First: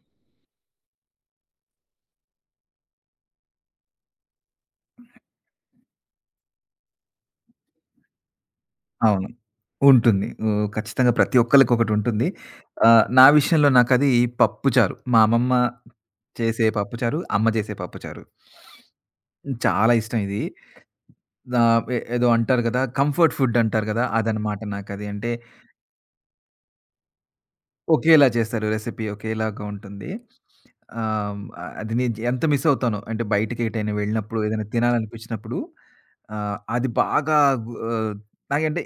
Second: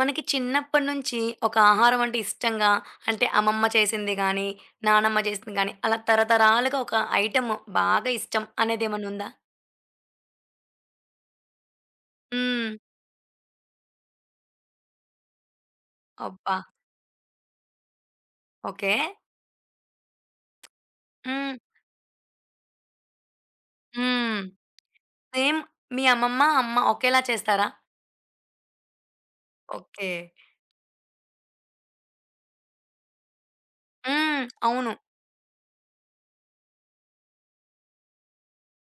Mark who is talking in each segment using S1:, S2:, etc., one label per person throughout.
S1: మనకి చిన్నప్పటి నుంచి ఒక ఆహారం అంటే ఇష్టంగా అంటే అమ్మమ్మ చేసింది గానీ, నానమ్మ చేసింది గానీ, అలా తరతరాలుగా ఒక ఐటెమ్ బాగా ఇష్టం అనేదేమన్నా
S2: అవును.
S1: ఉందా?
S2: ఉంటుంది. హ్మ్. ఖచ్చితంగా ప్రతి ఒక్కళ్ళకి ఒకటుంటుంది.
S1: హ్మ్.
S2: నా విషయంలో నాకది పప్పుచారు. మా అమ్మమ్మ
S1: అబ్బా!
S2: చేసే పప్పుచారు, అమ్మ చేసే పప్పుచారు.
S1: ఓకే.
S2: చాలా ఇష్టం ఇది.
S1: హ్మ్.
S2: ఆహ్, ఎ ఏదో అంటారు గదా! కంఫర్ట్ ఫుడ్ అంటారు గదా!
S1: హ్మ్.
S2: అదనమాట నాకది. అంటే
S1: సేమ్ మీ అమ్మమ్మ, అమ్మ ఒకేలా చేస్తారా?
S2: ఒకేలా చేస్తారు, రెసిపీ ఒకేలాగా ఉంటుంది.
S1: ఓకే.
S2: ఆహ్, అది నేను ఎంత మిస్ అవుతానో, అంటే బయటికి ఎటైనా వెళ్ళినప్పుడు
S1: హ్మ్.
S2: ఏదైనా
S1: అవును.
S2: తినాలనిపించినప్పుడు అది బాగా గు ఆహ్, నాకంటే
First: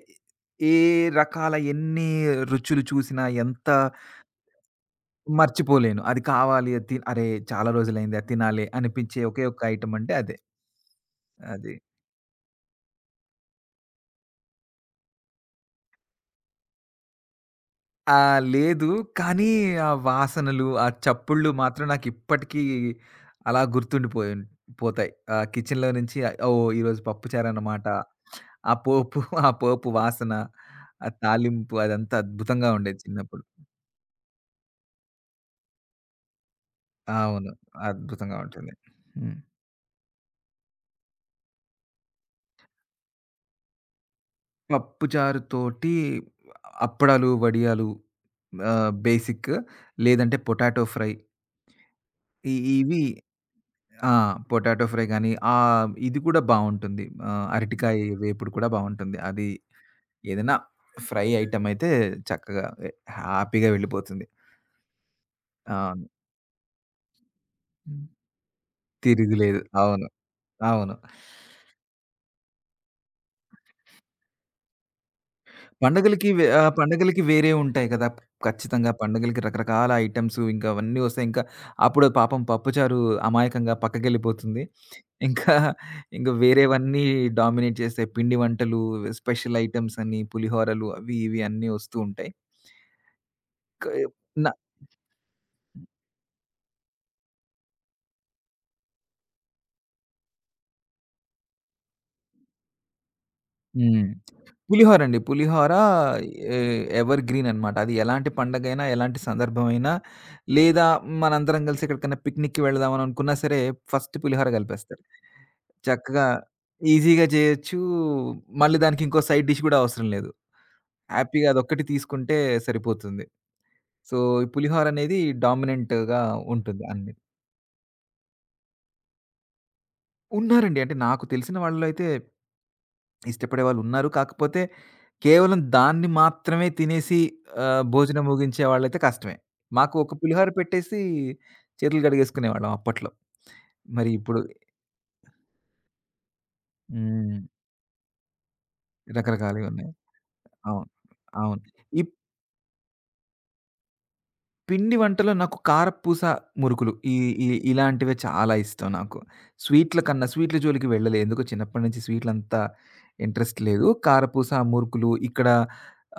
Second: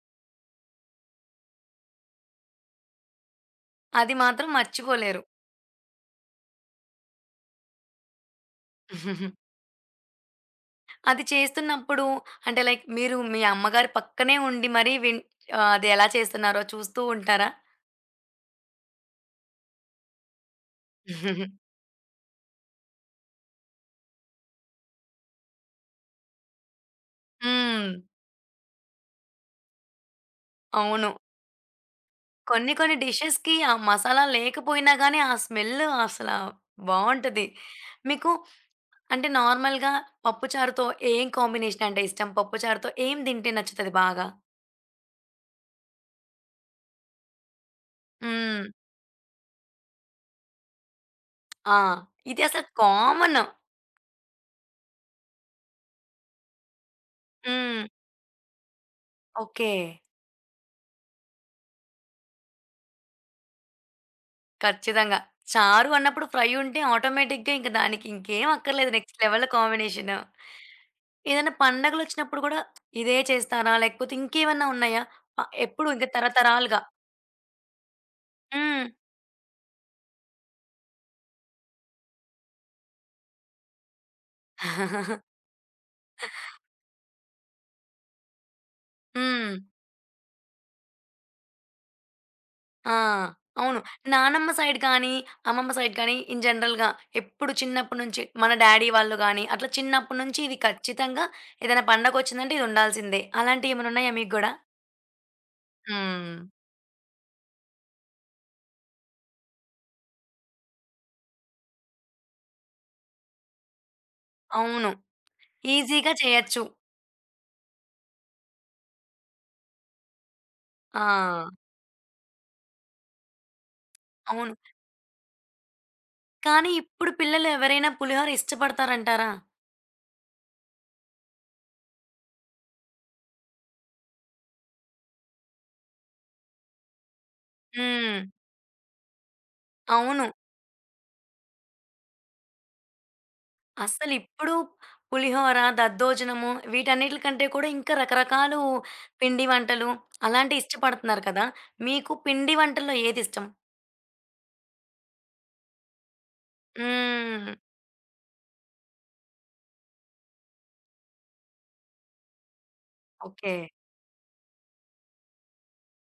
S2: ఏ రకాల ఎన్ని రుచులు చూసినా ఎంత
S1: అది మాత్రం మర్చిపోలేరు.
S2: మర్చిపోలేను. అది కావాలి, అది అరే! చాలా రోజులైంది అది తినాలి అనిపించే ఒకే ఒక్క ఐటెమ్ అంటే అదే.
S1: అది
S2: అది.
S1: చేస్తున్నప్పుడు అంటే లైక్ మీరు మీ అమ్మగారి పక్కనే ఉండి మరీ అది ఎలా చేస్తున్నారో చూస్తూ ఉంటారా?
S2: ఆ! లేదు. కానీ ఆ వాసనలు, ఆ చప్పుళ్ళు మాత్రం నాకిప్పటికీ అలా పోతాయి. ఆ కిచెన్‌లో నుంచి ఓహ్! ఈరోజు పప్పుచారన్నమాట.
S1: హ్మ్.
S2: ఆ పోపు, ఆ పోపు వాసన, ఆ
S1: అవును.
S2: తాలింపు అదంతా అద్భుతంగా
S1: కొన్ని కొన్ని
S2: ఉండేది చిన్నప్పుడు.
S1: డిషెస్‌కి ఆ మసాలా లేకపోయినా గానీ, ఆ స్మెల్ అసలా బావుంటది.
S2: అవును.
S1: మీకు
S2: అద్భుతంగా ఉంటుంది.
S1: అంటే
S2: హ్మ్.
S1: నార్మల్‌గా పప్పుచారుతో ఏం కాంబినేషన్ అంటే ఇష్టం? పప్పుచారుతో ఏం తింటే నచ్చుతది బాగా?
S2: పప్పుచారుతోటి అప్పడాలు, వడియాలు,
S1: హ్మ్.
S2: బేసిక్. లేదంటే పొటాటో ఫ్రై.
S1: ఆ! ఇది
S2: ఇ
S1: అసలు
S2: ఇవి
S1: కామన్.
S2: ఆ! పొటాటో ఫ్రై గాని, ఇది కూడా బావుంటుంది.
S1: హ్మ్.
S2: అరటికాయ వేపుడు కూడా బావుంటుంది. అది
S1: ఓకే.
S2: ఏదైనా ఫ్రై ఐటెమ్ అయితే చక్కగా హ్యాపీగా వెళ్ళిపోతుంది.
S1: ఖచ్చితంగా. చారు
S2: అవును.
S1: అన్నప్పుడు ఫ్రై ఉంటే ఆటోమేటిక్‌గా ఇంక దానికి ఇంకేం అక్కర్లేదు నెక్స్ట్ లెవెల్
S2: తిరుగులేదు. అవును.
S1: కాంబినేషన్.
S2: అవును.
S1: ఏదైనా పండగలొచ్చినప్పుడు గూడా ఇదే చేస్తారా? లేకపోతే ఇంకేమన్నా ఉన్నాయా? ఎప్పుడు ఇంక
S2: పండుగలకి వే ఆ!
S1: తరతరాలుగా?
S2: పండుగలకి వేరే ఉంటాయి కదా! ఖచ్చితంగా పండుగలకి రకరకాల ఐటెమ్స్ ఇంకా అవన్నీ వస్తాయి. ఇంకా అప్పుడు పాపం పప్పుచారు అమాయకంగా పక్కకెళ్ళిపోతుంది.
S1: హ్మ్.
S2: ఇంకా, ఇంకా వేరేవన్నీ డామినేట్ చేస్తాయి. పిండి వంటలు,
S1: హ్మ్.
S2: స్పెషల్ ఐటెమ్స్ అని, పులిహోరలు, అవి ఇవి అన్నీ వస్తూ ఉంటాయి.
S1: ఆ! అవును.
S2: క న
S1: నానమ్మ సైడ్ కానీ, అమ్మమ్మ సైడ్ కానీ ఇన్ జనరల్‌గా ఎప్పుడు చిన్నప్పటి నుంచి మన డ్యాడీ వాళ్ళు గానీ, అట్లా చిన్నప్పటి నుంచి ఇది ఖచ్చితంగా ఏదైనా పండగొచ్చిందంటే ఇది ఉండాల్సిందే. అలాంటియేమైనా
S2: హ్మ్.
S1: ఉన్నాయా మీకు గూడా?
S2: పులిహోర అండి. పులిహోర
S1: హ్మ్.
S2: ఎ ఎవర్ గ్రీన్ అనమాట. అది ఎలాంటి పండగైనా, ఎలాంటి సందర్భమైనా, లేదా మనందరం కలిసి ఎక్కడికైనా పిక్నిక్‌కి వెళ్దాం అని అనుకున్నా సరే, ఫస్ట్ పులిహోర
S1: అవును.
S2: కలిపేస్తారు.
S1: ఈజీగా
S2: చక్కగా,
S1: చేయొచ్చు.
S2: ఈజీగా చేయొచ్చు. మళ్ళీ దానికి ఇంకో సైడ్ డిష్ గూడా అవసరం లేదు. హ్యాపీగా
S1: ఆ!
S2: అదొక్కటి తీసుకుంటే సరిపోతుంది. సో, ఈ
S1: అవును.
S2: పులిహోర అనేది డామినెంట్‌గా
S1: కానీ
S2: ఉంటుంది
S1: ఇప్పుడు
S2: అన్ని.
S1: పిల్లలు ఎవరైనా పులిహోర ఇష్టపడతారంటారా?
S2: ఉన్నారండి. అంటే నాకు తెలిసిన వాళ్ళలో అయితే ఇష్టపడే వాళ్ళున్నారు. కాకపోతే కేవలం దాన్ని మాత్రమే తినేసి
S1: హ్మ్.
S2: భోజనం ముగించే వాళ్ళైతే కష్టమే. మాకు ఒక
S1: అవును.
S2: పులిహోర పెట్టేసి చేతులు కడిగేసుకునేవాళ్ళం అప్పట్లో. మరి ఇప్పుడు.
S1: అస్సలిప్పుడు పులిహోర, దద్దోజనము వీటన్నిట్లి
S2: హ్మ్.
S1: కంటే కూడా ఇంకా రకరకాలు పిండి వంటలు
S2: రకరకాలుగున్నాయి.
S1: అలాంటియి
S2: అవును.
S1: ఇష్టపడుతున్నారు కదా!
S2: అవును. ఇప్
S1: మీకు పిండి వంటల్లో ఏదిష్టం?
S2: పిండి వంటలో నాకు కారపూస, మురుకులు. ఈ ఈ
S1: హ్మ్.
S2: ఇలాంటివే చాలా ఇష్టం నాకు. స్వీట్‌ల జోలికి వెళ్ళలే. ఎందుకో చిన్నప్పటి నుంచి స్వీట్‌లంతా
S1: ఓకే.
S2: ఇంట్రెస్ట్ లేదు. కారపూస, మురుకులు ఇక్కడ,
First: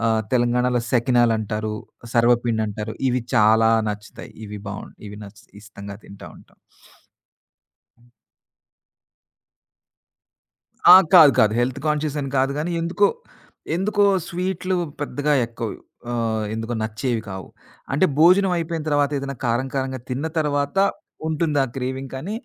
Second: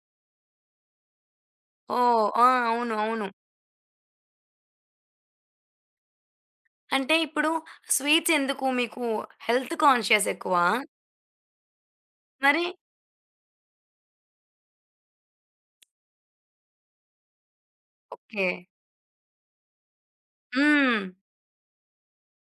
S2: తెలంగాణలో సెకినాలంటారు,
S1: ఓహ్! ఆ!
S2: సర్వపిండంటారు.
S1: అవును.
S2: ఇవి
S1: అవును.
S2: చాలా నచ్చుతాయి. ఇవి బావుం ఇవి నచ్ ఇష్టంగా తింటా ఉంటాం.
S1: అంటే ఇప్పుడు స్వీట్స్ ఎందుకు మీకు హెల్త్ కాన్షియస్ ఎక్కువా?
S2: ఆ! కాదు. కాదు. హెల్త్ కాన్షియస్ అని కాదు
S1: మరి
S2: గానీ, ఎందుకో, స్వీట్లు పెద్దగా ఎక్కువ, ఆహ్, ఎందుకో నచ్చేవి కావు. అంటే
S1: ఓకే.
S2: భోజనం అయిపోయిన తర్వాత ఏదైనా కారం కారంగా తిన్న తర్వాత
S1: హ్మ్.
S2: ఉంటుంది ఆ క్రేవింగ్, కానీ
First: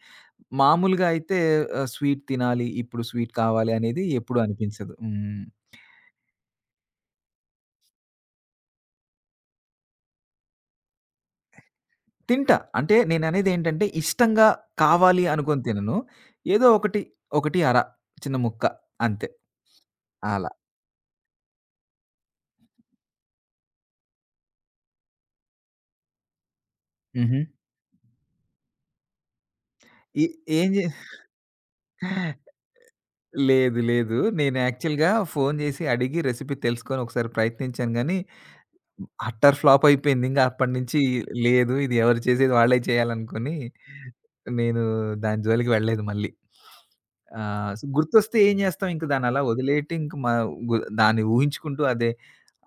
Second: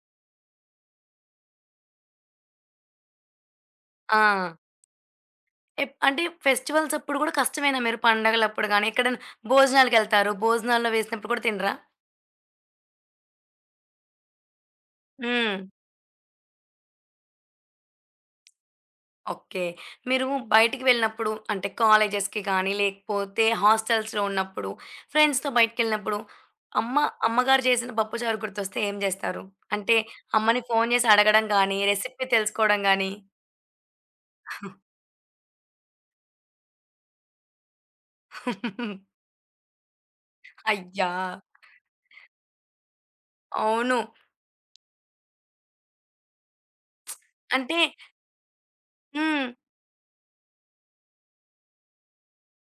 S2: మామూలుగా అయితే స్వీట్ తినాలి, ఇప్పుడు స్వీట్ కావాలి అనేది
S1: ఆ!
S2: ఎప్పుడూ అనిపించదు. హ్మ్.
S1: అంటే ఫెస్టివల్స్ అప్పుడు గూడా కష్టమేనా మీరు పండగలప్పుడు గాని, ఎక్కడైనా భోజనాలకెళ్తారు. భోజనాల్లో వేసినప్పుడు కూడా తినరా?
S2: తింటా. అంటే నేననేదేంటంటే, ఇష్టంగా కావాలి
S1: హ్మ్.
S2: అనుకోని తినను. ఏదో ఒకటి, ఒకటి అర చిన్న ముక్క అంతే.
S1: ఓకే. మీరు
S2: అలా.
S1: బయటికి వెళ్ళినప్పుడు అంటే కాలేజెస్‌కి కానీ, లేకపోతే హాస్టల్స్‌లో ఉన్నప్పుడు, ఫ్రెండ్స్‌తో బయటికెళ్ళినప్పుడు అమ్మ
S2: హుహు.
S1: అమ్మగారు చేసిన పప్పుచారు గుర్తొస్తే ఏం చేస్తారు? అంటే
S2: ఏ
S1: అమ్మని
S2: ఏం
S1: ఫోను చేసి అడగడం గానీ, రెసిపీ
S2: జే
S1: తెలుసుకోవడం గానీ?
S2: లేదు. లేదు. నేను యాక్చువల్‌గా ఫోను జేసి అడిగి రెసిపీ తెలుసుకొని ఒకసారి ప్రయత్నించాను గానీ, అట్టర్ ఫ్లాప్ అయిపోయింది. ఇంగ అప్పటినుంచి
S1: అయ్యా!
S2: లేదు, ఇది ఎవరు చేసేది వాళ్ళే చేయాలనుకోని,
S1: అవును.
S2: నేను దాని జోలికి వెళ్ళలేదు మళ్ళీ.
S1: అంటే
S2: సో, గుర్తొస్తే ఏం జేస్తాం, ఇంక దాన్నలా
S1: హ్మ్.
S2: వదిలేయట్టి, ఇంక మ గు దాన్ని ఊహించుకుంటూ,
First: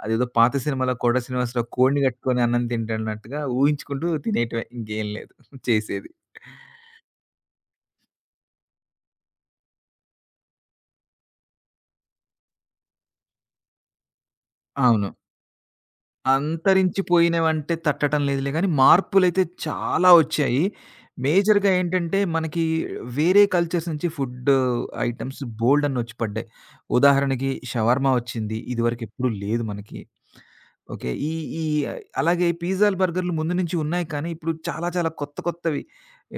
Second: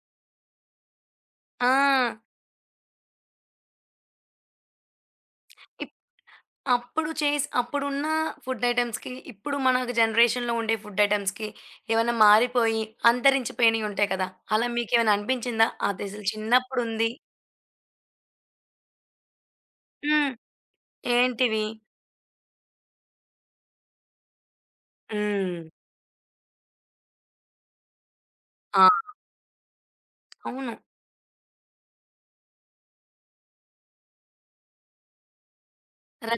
S2: అదేదో పాత సినిమాలో 'కోట శ్రీనివాసరావు'
S1: ఆ!
S2: కోడిని గట్టుకొని అన్నం తింటున్నట్టుగా ఊహించుకుంటూ తినేయటమే, ఇంకేం లేదు చేసేది.
S1: అప్పుడు చేసి అప్పుడున్న ఫుడ్ ఐటెమ్స్‌కి, ఇప్పుడు మన జనరేషన్‌లో ఉండే ఫుడ్ ఐటెమ్స్‌కి ఏవన్నా మారిపోయి, అంతరించిపోయినయి ఉంటాయి కదా! అలా
S2: అవును.
S1: మీకేమైనా అనిపించిందా? అది అసలు చిన్నప్పుడుంది
S2: అంతరించిపోయినవంటే తట్టడం లేదులే గానీ, మార్పులైతే చాలా
S1: హ్మ్.
S2: ఒచ్చాయి.
S1: ఏంటివి?
S2: మేజర్‌గా ఏంటంటే, మనకి వేరే కల్చర్స్ నుంచి ఫుడ్ ఐటెమ్స్
S1: హ్మ్.
S2: బోలెడన్నొచ్చి పడ్డాయి. ఉదాహరణకి షవర్మా ఒచ్చింది.
S1: ఆ!
S2: ఇదివరకెప్పుడు లేదు మనకి.
S1: అవును.
S2: ఓకే. ఈ ఈ అలాగే పిజ్జాలు, బర్గర్‌లు ముందు నుంచి ఉన్నాయి, కానీ ఇప్పుడు చాలా చాలా కొత్త కొత్తవి,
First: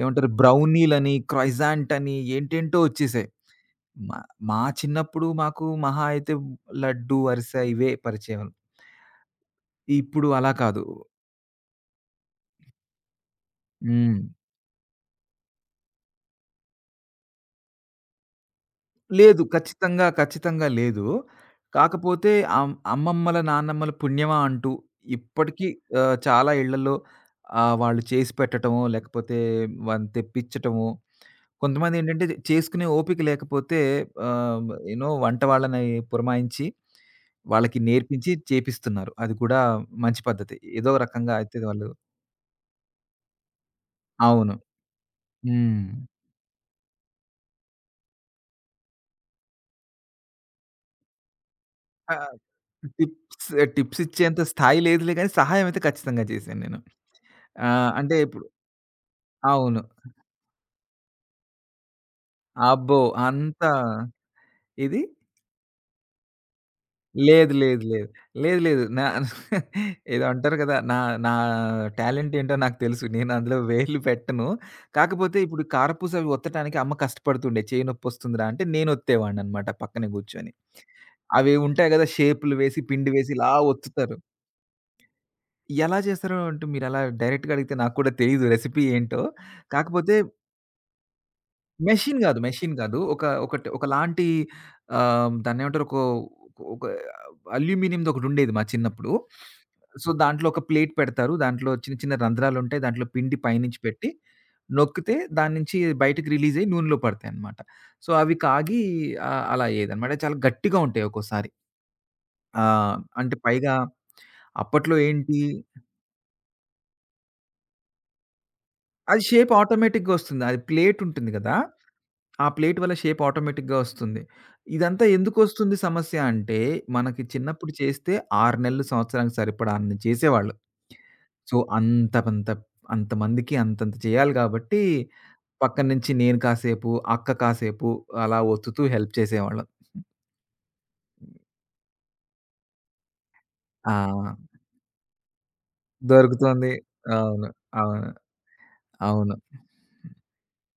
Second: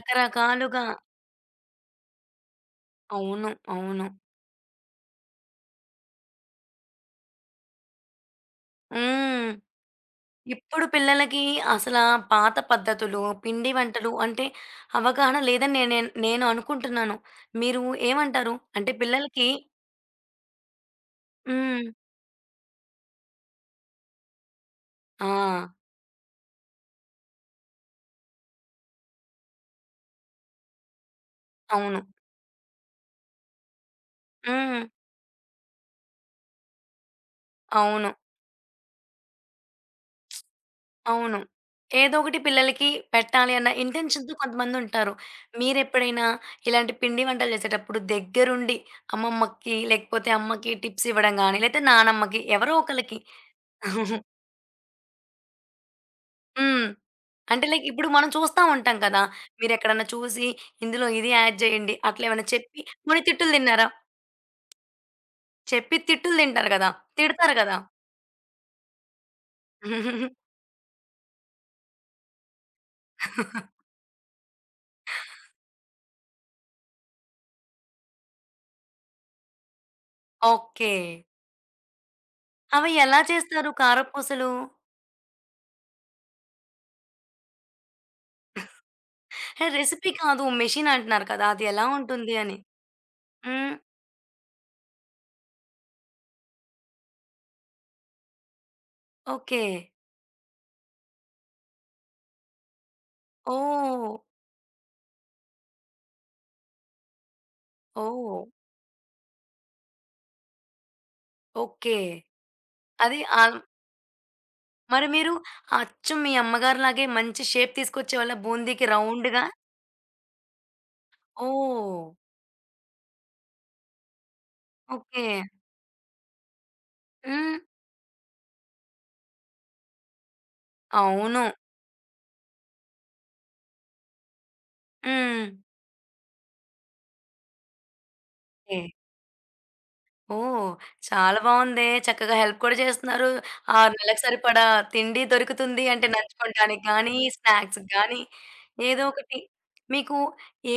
S2: ఏమంటారు, బ్రౌనీలని, క్రోయిజాంట్ అని ఏంటేంటో ఒచ్చేసాయి.
S1: అవును. అవును.
S2: మా మా చిన్నప్పుడు మాకు మహా అయితే లడ్డు, అరిసె ఇవే పరిచయం.
S1: హ్మ్.
S2: ఇప్పుడు అలా కాదు.
S1: ఇప్పుడు పిల్లలకి అసలా పాత పద్ధతులు, పిండి వంటలు
S2: హ్మ్.
S1: అంటే అవగాహన లేదని నేను అనుకుంటున్నాను. మీరు ఏమంటారు? అంటే
S2: లేదు.
S1: పిల్లలకి
S2: ఖచ్చితంగా, ఖచ్చితంగా లేదు.
S1: హ్మ్.
S2: కాకపోతే అమ్మమ్మల, నాన్నమ్మల పుణ్యమా అంటూ
S1: ఆ!
S2: ఇప్పటికీ చాలా ఇళ్లలో వాళ్ళు చేసి పెట్టటమో, లేకపోతే వాళ్ళని తెప్పించటమో,
S1: అవును.
S2: కొంతమందేంటంటే చేసుకునే ఓపిక లేకపోతే ఆహ్,
S1: హ్మ్.
S2: యూ నో వంట వాళ్ళని పురమాయించి, వాళ్ళకి
S1: అవును.
S2: నేర్పించి చేపిస్తున్నారు. అది కూడా మంచి పద్ధతి. ఏదో రకంగా
S1: అవును.
S2: అయితే వాళ్ళు.
S1: ఏదో ఒకటి పిల్లలకి పెట్టాలి అన్న ఇంటెన్షన్‌తో
S2: అవును.
S1: కొంతమందుంటారు.
S2: హ్మ్.
S1: మీరెప్పుడైనా ఇలాంటి పిండి వంటలు చేసేటప్పుడు దగ్గరుండి అమ్మమ్మకి, లేకపోతే అమ్మకి టిప్స్ ఇవ్వడం గాని, లేతే
S2: ఆ!
S1: నానమ్మకి ఎవరో ఒకళ్ళకి
S2: టిప్స్
S1: హ్మ్.
S2: టిప్స్ ఇచ్చేంత స్థాయి లేదులే గానీ, సహాయం అయితే ఖచ్చితంగా చేశాను నేను.
S1: అంటే లైక్ ఇప్పుడు
S2: అంటే
S1: మనం
S2: ఇప్పుడు.
S1: చూస్తా ఉంటాం కదా!
S2: అవును.
S1: మీరెక్కడన్నా చూసి ఇందులో ఇది యాడ్ చేయండి అట్లా ఏమైనా చెప్పి
S2: అబ్బో!
S1: పోనీ తిట్టులు
S2: అంత
S1: తిన్నారా?
S2: ఇది
S1: చెప్పి తిట్టులు తింటారు కదా!
S2: లేదు,
S1: తిడతారు కదా!
S2: లేదు, లేదు. లేదు, లేదు. నా ఏదో అంటారు కదా! నా నా టాలెంట్ ఏంటో నాకు తెలుసు. నేను అందులో వేలు పెట్టను. కాకపోతే ఇప్పుడు కారపూస అవి ఒత్తటానికి అమ్మ కష్టపడుతుండే. "చేయి నొప్పొస్తుందిరా" అంటే నేనొత్తేవాడిననమాట పక్కనే కూర్చొని.
S1: ఓకే.
S2: అవి ఉంటాయి గదా! షేపులు వేసి,
S1: అవి
S2: పిండి
S1: ఎలా
S2: వేసి ఇలా
S1: చేస్తారు
S2: ఒత్తుతారు.
S1: కారపూసలు?
S2: ఎలా చేస్తారో అంటే మీరలా డైరెక్ట్‌గా అడిగితే నాకు కూడా తెలీదు రెసిపీ ఏంటో.
S1: హే! రెసిపీ
S2: కాకపోతే
S1: కాదు. మెషిన్ అంటున్నారు కదా! అది ఎలా
S2: మెషిన్
S1: ఉంటుంది
S2: గాదు,
S1: అని.
S2: మెషిన్ గాదు. ఒక ఒకటి
S1: హ్మ్.
S2: ఒకలాంటి, దాన్నేమంటారు, ఒక ఒక అల్యూమినియంది ఒకటుండేది మా చిన్నప్పుడు.
S1: ఓకే.
S2: సో, దాంట్లో ఒక ప్లేట్ పెడతారు. దాంట్లో చిన్న చిన్న రంధ్రాలుంటాయి. దాంట్లో పిండి పైనుంచి
S1: ఓహ్!
S2: పెట్టి, నొక్కితే దాని నుంచి బయటకి రిలీజ్ అయ్యి నూనెలో పడతాయన్నమాట. సో, అవి
S1: ఓహ్!
S2: కాగి అలా అయ్యేదన్నమాట. చాలా గట్టిగా ఉంటాయి ఒక్కోసారి.
S1: ఓకే.
S2: ఆహ్,
S1: అది
S2: అంటే పైగా అప్పట్లో
S1: మరి మీరు
S2: ఏంటి,
S1: అచ్చు మీ అమ్మగారిలాగే మంచి షేప్ తీసుకొచ్చేవాళ్ళా బూందీకి
S2: అది
S1: రౌండ్‌గా?
S2: షేప్ ఆటోమేటిక్‌గా వస్తుంది. అది ప్లేట్ ఉంటుంది గదా!
S1: ఓహ్!
S2: ఆ ప్లేట్ వల్ల షేప్ ఆటోమేటిక్‌గా వస్తుంది. ఇదంతా
S1: ఓకే.
S2: ఎందుకొస్తుంది సమస్య అంటే, మనకి
S1: హ్మ్.
S2: చిన్నప్పుడు చేస్తే 6 నెలలు, సంవత్సరానికి సరిపడా అన్ని చేసేవాళ్ళు.
S1: అవును.
S2: సో, అంతమందికి అంతంత చేయాలి గాబట్టి,
S1: హ్మ్.
S2: పక్కన నుంచి నేను కాసేపు, అక్క కాసేపు అలా
S1: ఓకే.
S2: ఒత్తుతూ హెల్ప్ చేసేవాళ్ళం.
S1: ఓహ్! చాలా బావుందే. చక్కగా హెల్ప్ కూడా చేస్తున్నారు. ఆ
S2: ఆ!
S1: నెలకు సరిపడా తిండి దొరుకుతుంది. అంటే
S2: దొరుకుతుంది.
S1: నంచుకోవడానికి గానీ,
S2: అవును.
S1: స్నాక్స్‌కి
S2: అవును.
S1: గానీ ఏదో
S2: అవును.
S1: ఒకటి. మీకు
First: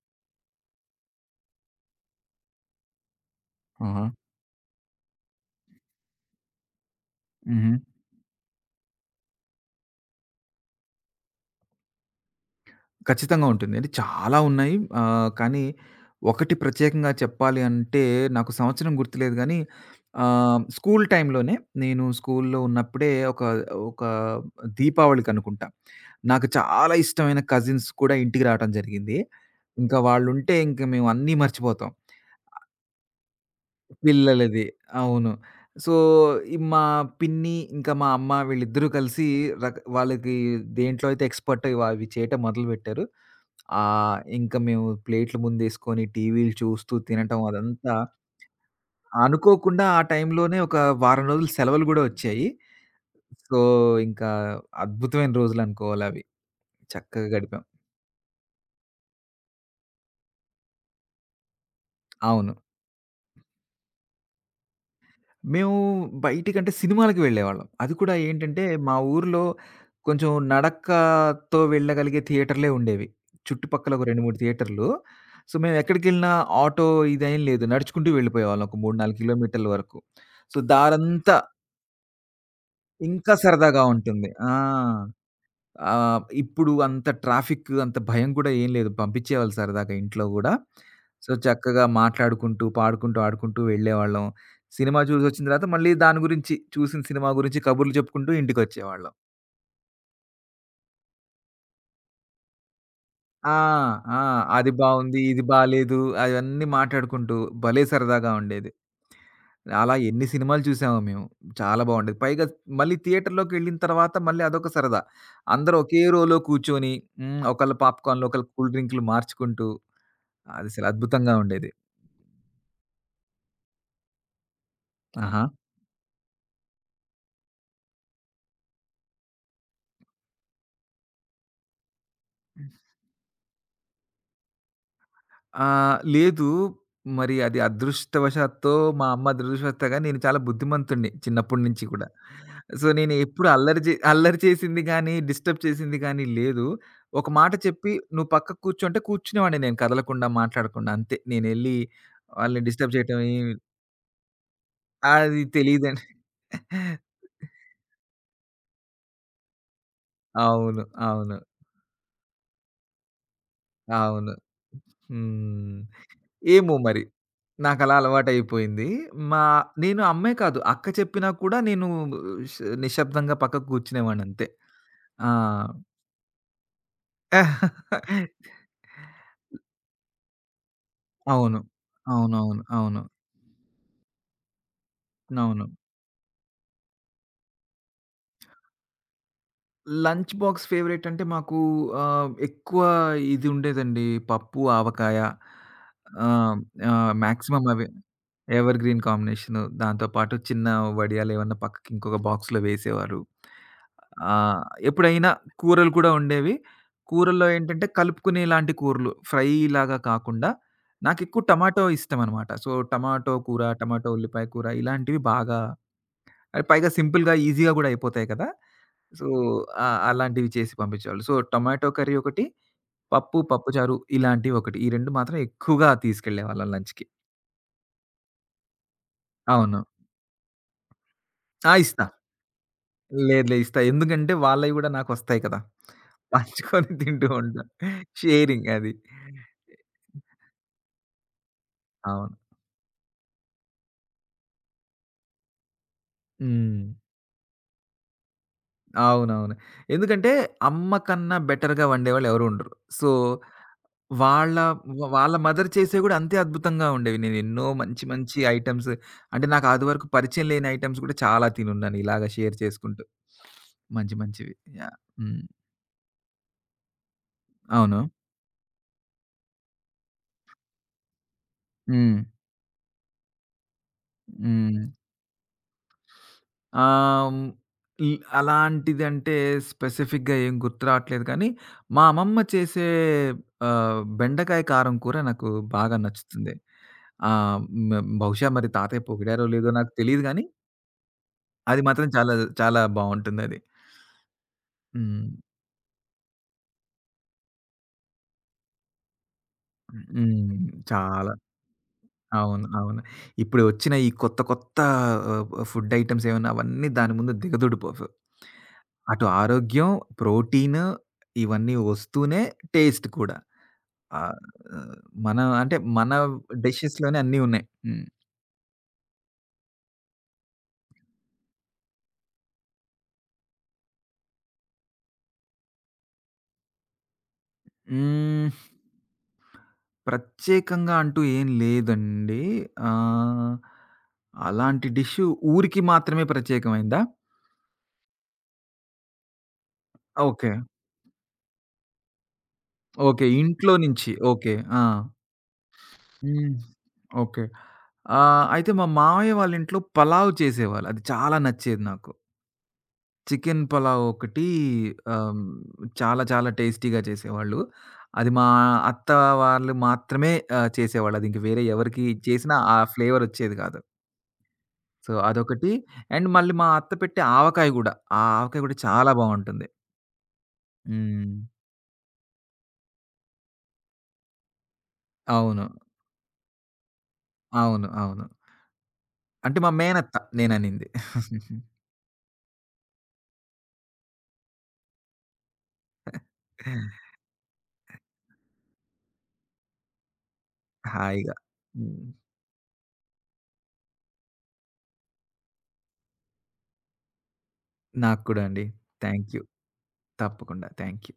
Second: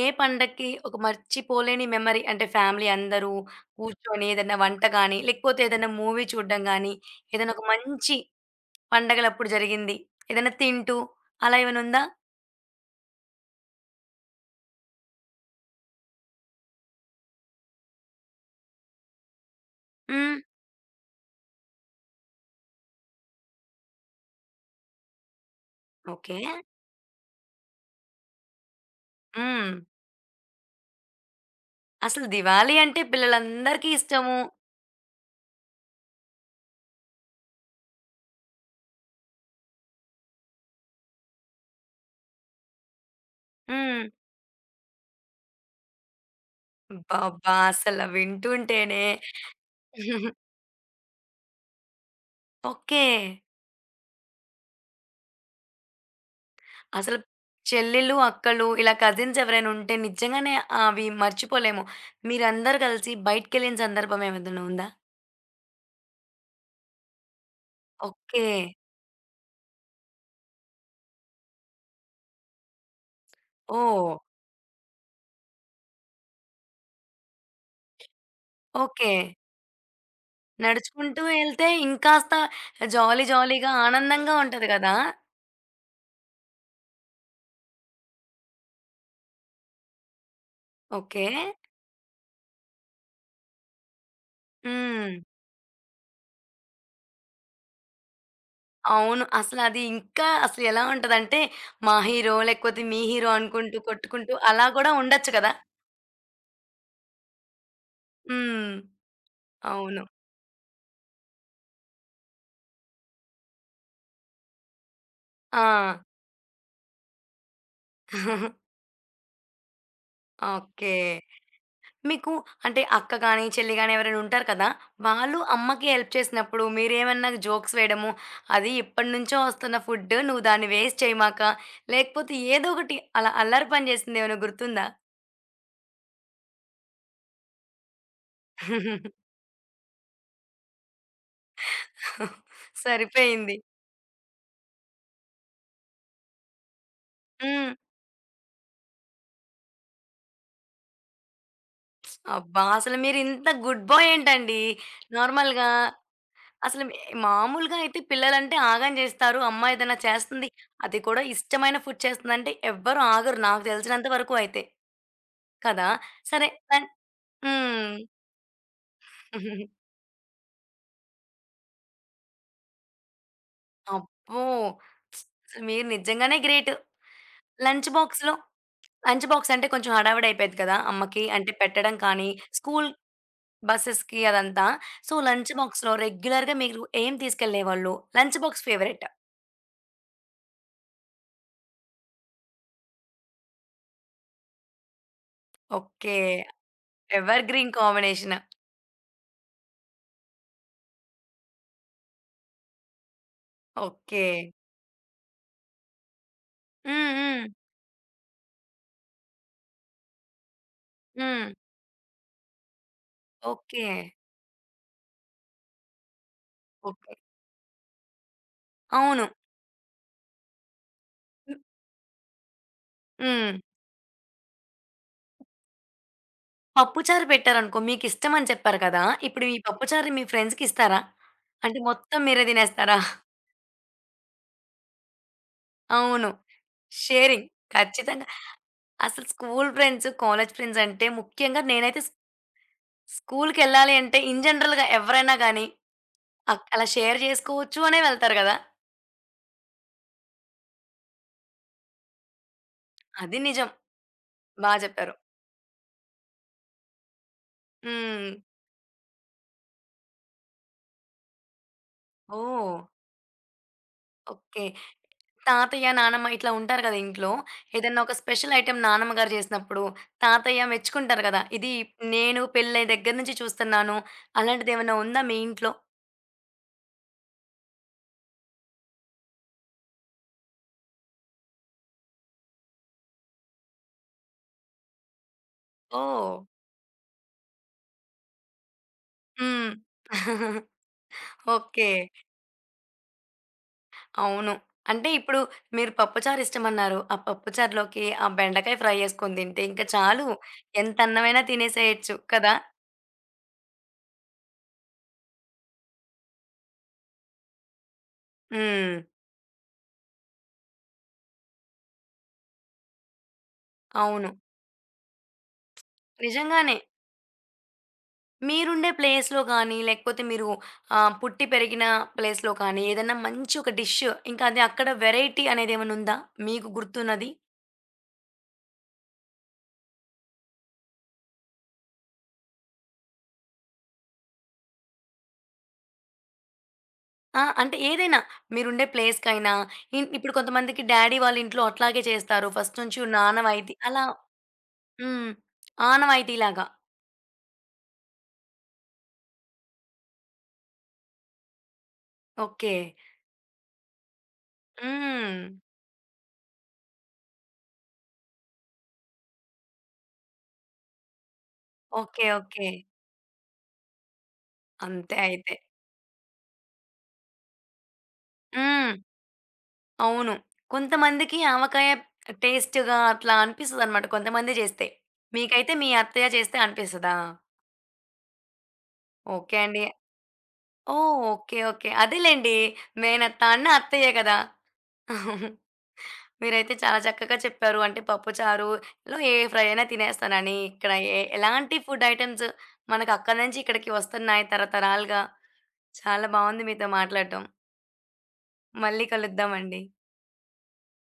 S1: ఏ పండక్కి ఒక మర్చిపోలేని మెమరీ అంటే ఫ్యామిలీ అందరూ
S2: ఆహా!
S1: కూర్చొని ఏదైనా వంట గానీ, లేకపోతే ఏదైనా మూవీ చూడడం గానీ, ఏదైనా ఒక
S2: హుహు.
S1: మంచి పండగలప్పుడు జరిగింది. ఏదైనా తింటూ అలా ఏమైనా ఉందా?
S2: ఖచ్చితంగా ఉంటుంది. అంటే చాలా ఉన్నాయి. కానీ ఒకటి ప్రత్యేకంగా చెప్పాలి అంటే, నాకు సంవత్సరం గుర్తులేదు గానీ,
S1: హ్మ్.
S2: స్కూల్ టైమ్‌లోనే, నేను స్కూల్‌లో ఉన్నప్పుడే ఒక ఒక దీపావళికనుకుంటా.
S1: ఓకే.
S2: నాకు చాలా ఇష్టమైన కజిన్స్ కూడా ఇంటికి రావటం జరిగింది.
S1: హ్మ్.
S2: ఇంకా వాళ్ళుంటే ఇంక మేము అన్నీ మర్చిపోతాం.
S1: అసలు దివాళీ అంటే పిల్లలందరికీ ఇష్టము.
S2: పిల్లలది. అవును. సో, ఈ మా పిన్ని, ఇంకా మా అమ్మ వీళ్ళిద్దరూ కలిసి వాళ్ళకి దేంట్లో అయితే ఎక్స్‌పర్టో అవి చేయటం మొదలుపెట్టారు.
S1: హ్మ్.
S2: ఇంక మేము ప్లేట్‌లు ముందేసుకొని, టీవీలు చూస్తూ తినటం
S1: అబ్బబ్బా!
S2: అదంతా
S1: అసల వింటుంటేనే
S2: అనుకోకుండా ఆ టైంలోనే ఒక వారం రోజులు సెలవులు గూడా వచ్చాయి.
S1: ఓకే.
S2: సో, ఇంకా అద్భుతమైన రోజులనుకోవాలవి.
S1: అసలు
S2: చక్కగా గడిపాం.
S1: చెల్లెలు, అక్కలు ఇలా కజిన్స్ ఎవరైనా ఉంటే నిజంగానే అవి మర్చిపోలేము.
S2: అవును.
S1: మీరందరూ కలిసి బయటికెళ్ళిన సందర్భం ఏమేదైనా ఉందా?
S2: మేము బయటికంటే సినిమాలకి వెళ్ళేవాళ్ళం. అది కూడా
S1: ఓకే.
S2: ఏంటంటే, మా ఊర్లో కొంచెం నడకతో వెళ్ళగలిగే థియేటర్‌లే ఉండేవి. చుట్టుపక్కల ఒక
S1: ఓహ్!
S2: 2, 3 థియేటర్లు. సో, మేము ఎక్కడికెళ్ళినా ఆటో ఇదేం లేదు. నడుచుకుంటూ వెళ్ళిపోయేవాళ్ళం ఒక 3,
S1: ఓకే.
S2: 4 కిలోమీటర్ల వరకు. సో,
S1: నడుచుకుంటూ
S2: దారంతా
S1: ఎళ్తే ఇంకాస్త జాలీ
S2: ఇంకా
S1: జాలీగా
S2: సరదాగా ఉంటుంది.
S1: ఆనందంగా
S2: ఆ!
S1: ఉంటది గదా!
S2: ఇప్పుడు అంత ట్రాఫిక్, అంత భయం కూడా ఏం లేదు. పంపించేవాళ్ళు సరదాగా ఇంట్లో గూడా.
S1: ఓకే.
S2: సో, చక్కగా మాట్లాడుకుంటూ, పాడుకుంటూ, ఆడుకుంటూ వెళ్ళేవాళ్ళం. సినిమా
S1: హ్మ్.
S2: చూసొచ్చిన తర్వాత మళ్ళీ దాని గురించి, చూసిన సినిమా గురించి కబుర్లు చెప్పుకుంటూ ఇంటికొచ్చేవాళ్ళం.
S1: అవును. అసలది ఇంకా అసలు ఎలా ఉంటదంటే మా హీరో లేకపోతే మీ హీరో
S2: ఆ!
S1: అనుకుంటూ
S2: ఆ!
S1: కొట్టుకుంటూ అలా
S2: అది
S1: గూడా
S2: బావుంది,
S1: ఉండొచ్చు
S2: ఇది
S1: కదా!
S2: బాలేదు, అవన్నీ మాట్లాడుకుంటూ భలే సరదాగా ఉండేది.
S1: హ్మ్.
S2: అలా
S1: అవును.
S2: ఎన్ని సినిమాలు చూసామో మేము. చాలా బావుండేది. పైగా మళ్ళీ థియేటర్‌లోకెళ్ళిన తర్వాత మళ్ళీ అదొక సరదా.
S1: ఆ!
S2: అందరూ ఒకే రోలో కూర్చొని, ఒకళ్ళు పాప్‌కార్న్‌లు, ఒకళ్ళు కూల్ డ్రింక్‌లు మార్చుకుంటూ, అది అసలు
S1: ఓకే.
S2: అద్భుతంగా ఉండేది.
S1: మీకు అంటే అక్క గాని, చెల్లి గాని ఎవరైనా ఉంటారు కదా! వాళ్ళు
S2: ఆహా!
S1: అమ్మకి హెల్ప్ చేసినప్పుడు మీరేమన్నా జోక్స్ వేయడము, అది ఇప్పటినుంచో వస్తున్న ఫుడ్ నువ్వు దాన్ని వేస్ట్ చేయమాక, లేకపోతే ఏదో ఒకటి అలా అల్లరి పని చేసిందేమైనా గుర్తుందా?
S2: ఆ! లేదు. మరి అది అదృష్టవశాత్తొ, మా అమ్మ దురదృష్టవశాత్తొ గాని, నేను చాలా బుద్ధిమంతుడిని చిన్నప్పటి నుంచి కూడా. సో, నేను ఎప్పుడు
S1: సరిపోయింది.
S2: అల్లరి చేసింది గానీ, డిస్టర్బ్ చేసింది గానీ లేదు. ఒక మాట
S1: హ్మ్.
S2: చెప్పి "నువ్వు పక్కకు కూర్చో" అంటే కూర్చునేవాడిని నేను కదలకుండా, మాట్లాడకుండా అంతే. నేనెళ్ళి వాళ్ళని
S1: అబ్బా!
S2: డిస్టర్బ్
S1: అసలు
S2: చేయటం
S1: మీరింత
S2: ఏమి,
S1: గుడ్ బాయ్ ఏంటండి?
S2: అది
S1: నార్మల్‌గా
S2: తెలీదండి.
S1: అసలు మామూలుగా అయితే పిల్లలంటే ఆగం జేస్తారు. అమ్మ ఏదైనా చేస్తుంది,
S2: అవును.
S1: అది కూడా
S2: అవును.
S1: ఇష్టమైన ఫుడ్ చేస్తుందంటే ఎవ్వరు ఆగరు నాకు తెలిసినంత
S2: అవును.
S1: వరకు అయితే.
S2: హ్మ్.
S1: కదా! సరే
S2: ఏమో
S1: లం
S2: మరి! నాకలా
S1: హ్మ్.
S2: అలవాటయిపోయింది. మా నేను అమ్మే కాదు, అక్క చెప్పినా కూడా నేను ష్ నిశ్శబ్దంగా పక్కకు
S1: అబ్బో!
S2: కూర్చునేవాడినంతే. ఆ!
S1: అసలు మీరు నిజంగానే గ్రేట్. లంచ్ బాక్స్‌లో లంచ్ బాక్స్ అంటే కొంచెం హడావిడైపోయేది కదా! అమ్మకి అంటే
S2: అవును.
S1: పెట్టడం కానీ,
S2: అవునవును.
S1: స్కూల్
S2: అవును.
S1: బసెస్‌కి అదంతా. సో,
S2: అవును.
S1: లంచ్
S2: అవును,
S1: బాక్స్‌లో రెగ్యులర్‌గా మీరు ఏం తీసుకెళ్ళేవాళ్ళు? Lunch box favourite.
S2: Lunch box favourite అంటే మాకు ఎక్కువ ఇది ఉండేదండి. పప్పు, ఆవకాయ,
S1: ఓకే.
S2: ఆహ్, ఆహ్,
S1: ఎవర్
S2: మాక్సిమం
S1: గ్రీన్
S2: అవి
S1: కాంబినేషన్.
S2: Evergreen combination. దాంతో పాటు చిన్న వడియాలు ఏమన్నా పక్కకి ఇంకొక బాక్స్‌లో వేసేవారు.
S1: ఓకే.
S2: ఆహ్, ఎప్పుడైనా కూరలు కూడా ఉండేవి.
S1: హ్మ్. హ్మ్.
S2: కూరల్లో ఏంటంటే, కలుపుకునేలాంటి కూరలు, ఫ్రై లాగా కాకుండా. నాకెక్కువ
S1: హ్మ్.
S2: టమాటో ఇష్టమనమాట. సో, టమాటో కూర,
S1: ఓకే.
S2: టమాటో ఉల్లిపాయ కూర ఇలాంటివి బాగా, అవి పైగా
S1: ఓకే.
S2: సింపుల్‌గా, ఈజీ‌గా గూడా అయిపోతాయి కదా!
S1: అవును.
S2: సో, ఆ! అలాంటివి చేసి పంపించేవాళ్ళు. సో,
S1: హ్మ్.
S2: టొమాటో కర్రీ ఒకటి, పప్పు,
S1: హ్మ్.
S2: పప్పుచారు ఇలాంటివి ఒకటి. ఈ 2 మాత్రం ఎక్కువగా తీసుకెళ్ళేవాళ్ళం లంచ్‌కి.
S1: పప్పుచారు పెట్టారనుకో మీకిష్టమని చెప్పారు కదా! ఇప్పుడు ఈ
S2: అవును.
S1: పప్పుచారు మీ ఫ్రెండ్స్‌కిస్తారా?
S2: ఆ!
S1: అంటే
S2: ఇస్తా.
S1: మొత్తం మీరే తినేస్తారా?
S2: లేదు, లేదు. ఇస్తా. ఎందుకంటే వాళ్ళవి గూడా నాకొస్తాయి కదా!
S1: అవును.
S2: పంచుకొని తింటూ
S1: షేరింగ్.
S2: ఉంటాం.
S1: ఖచ్చితంగా.
S2: షేరింగ్ అది.
S1: అసలు స్కూలు ఫ్రెండ్స్, కాలేజ్ ఫ్రెండ్స్ అంటే ముఖ్యంగా నేనైతే
S2: అవును.
S1: స్కూలుకెళ్ళాలి అంటే ఇన్ జనరల్‌గా ఎవరైనా గానీ
S2: హ్మ్.
S1: అలా షేర్ చేసుకోవచ్చు అనే వెళ్తారు గదా!
S2: అవునవును. ఎందుకంటే అమ్మ కన్నా బెటర్‌గా వండేవాళ్ళు ఎవరు ఉండరు. సో,
S1: అది నిజం.
S2: వాళ్ళ
S1: బా
S2: వ
S1: చెప్పారు.
S2: వాళ్ళ మదర్ చేసేవి గూడా అంతే అద్భుతంగా ఉండేవి. నేనెన్నో మంచి
S1: హ్మ్.
S2: మంచి ఐటెమ్స్, అంటే నాకు అది వరకు పరిచయం లేని ఐటెమ్స్ గూడా చాలా తినున్నాను ఇలాగ షేర్
S1: ఓహ్!
S2: చేసుకుంటూ. మంచి మంచివి.
S1: ఓకే.
S2: యాహ్! హ్మ్.
S1: తాతయ్య, నానమ్మ ఇట్లా ఉంటారు కదా ఇంట్లో. ఏదన్నా
S2: అవును.
S1: ఒక స్పెషల్ ఐటెమ్ నానమ్మ గారు చేసినప్పుడు, తాతయ్య మెచ్చుకుంటారు కదా! ఇది
S2: హ్మ్.
S1: నేను పెళ్ళై దగ్గర నుంచి చూస్తున్నాను.
S2: హ్మ్.
S1: అలాంటిదేమన్నా ఉందా మీ ఇంట్లో?
S2: ఆహ్, హ్మ్. ఈ అలాంటిదంటే స్పెసిఫిక్‌గా ఏం గుర్తు రావట్లేదు కానీ, మా అమ్మమ్మ చేసే బెండకాయ కారం కూర నాకు బాగా
S1: ఓహ్!
S2: నచ్చుతుంది. ఆహ్, మ బహుశా మరి తాతయ్య పొగిడారో లేదో
S1: హ్మ్.
S2: నాకు తెలీదు గానీ, అది
S1: ఓకే.
S2: మాత్రం చాలా చాలా బావుంటుందది.
S1: అవును. అంటే
S2: హ్మ్.
S1: ఇప్పుడు మీరు పప్పుచారు ఇష్టమన్నారు. ఆ పప్పుచారులోకి ఆ బెండకాయ ఫ్రై యేసుకొని తింటే ఇంక చాలు.
S2: హ్మ్.
S1: ఎంత
S2: చాలా.
S1: అన్నమైనా తినేసేయొచ్చు కదా!
S2: అవును. అవును. ఇప్పుడు వచ్చిన ఈ కొత్త కొత్త ఆహ్, ఫుడ్ ఐటెమ్స్ ఏమన్నా అవన్నీ దాని ముందు దిగదుడిపోవు.
S1: హ్మ్.
S2: అటు ఆరోగ్యం, ప్రోటీన్ ఇవన్నీ వస్తూనే టేస్ట్ కూడా.
S1: అవును.
S2: ఆహ్, మన
S1: నిజంగానే.
S2: డిషెస్‌లోనే అన్నీ ఉన్నాయి. హ్మ్.
S1: మీరుండే ప్లేస్‌లో గానీ, లేకపోతే మీరు పుట్టి పెరిగిన ప్లేస్‌లో కానీ, ఏదన్నా మంచి ఒక డిష్ ఇంకా అది అక్కడ వెరైటీ అనేదేమన్నుందా? మీకు గుర్తున్నది?
S2: హ్మ్. ప్రత్యేకంగా అంటూ ఏం లేదండి. ఆహ్, అలాంటి డిష్ ఊరికి మాత్రమే ప్రత్యేకమైందా?
S1: ఆ! అంటే ఏదైనా మీరుండే ప్లేస్‌కైనా ఇప్పుడు
S2: ఓకే.
S1: కొంతమందికి డ్యాడీ వాళ్ళ ఇంట్లో అట్లాగే చేస్తారు. ఫస్ట్ నుంచి ఉన్న
S2: ఓకే. ఇంట్లో
S1: ఆనవాయితీ. అలా
S2: నుంచి. ఓకే. ఆ!
S1: హ్మ్.
S2: హ్మ్.
S1: ఆనవాయితీలాగా.
S2: ఓకే. అయితే మా మామయ్య వాళ్ళ ఇంట్లో పలావ్ చేసేవాళ్ళు. అది చాలా నచ్చేది నాకు.
S1: ఓకే.
S2: చికెన్ పలావ్ ఒకటి,
S1: హ్మ్.
S2: చాలా చాలా టేస్టీగా చేసేవాళ్ళు. అది మా అత్త వాళ్ళు మాత్రమే చేసేవాళ్ళు. అది ఇంక వేరే ఎవరికి
S1: ఓకే.
S2: చేసినా
S1: ఓకే.
S2: ఆ ఫ్లేవర్ వచ్చేది కాదు. సో,
S1: అంతే అయితే.
S2: అదొకటి. అండ్ మళ్ళీ మా అత్త పెట్టే ఆవకాయ గూడా. ఆ ఆవకాయ గూడా
S1: హ్మ్.
S2: చాలా బావుంటుంది.
S1: అవును.
S2: హ్మ్.
S1: కొంతమందికి ఆవకాయ టేస్ట్‌గా అట్లా అనిపిస్తదనమాట కొంతమంది చేస్తే.
S2: అవును.
S1: మీకైతే మీ అత్తయ్య చేస్తే అనిపిస్తదా?
S2: అవును. అవును. అంటే
S1: ఓకే
S2: మా
S1: అండి.
S2: మేనత్త నేననింది.
S1: ఓహ్! ఓకే. ఓకే. అదేలెండి. మేనత్త అన్న అత్తయ్యే కదా! మీరైతే చాలా చక్కగా చెప్పారు. అంటే పప్పు చారులో ఏ ఫ్రై అయినా తినేస్తానని, ఇక్కడ
S2: హాయిగా.
S1: ఎలాంటి ఫుడ్
S2: హ్మ్.
S1: ఐటెమ్స్ మనకు అక్కడి నుంచి ఇక్కడికి వస్తున్నాయి తరతరాలుగా. చాలా బావుంది మీతో మాట్లాడటం.
S2: నాకు కూడా అండి.
S1: మళ్ళీ
S2: థాంక్ యూ.
S1: కలుద్దామండి.
S2: తప్పకుండా. Thank you.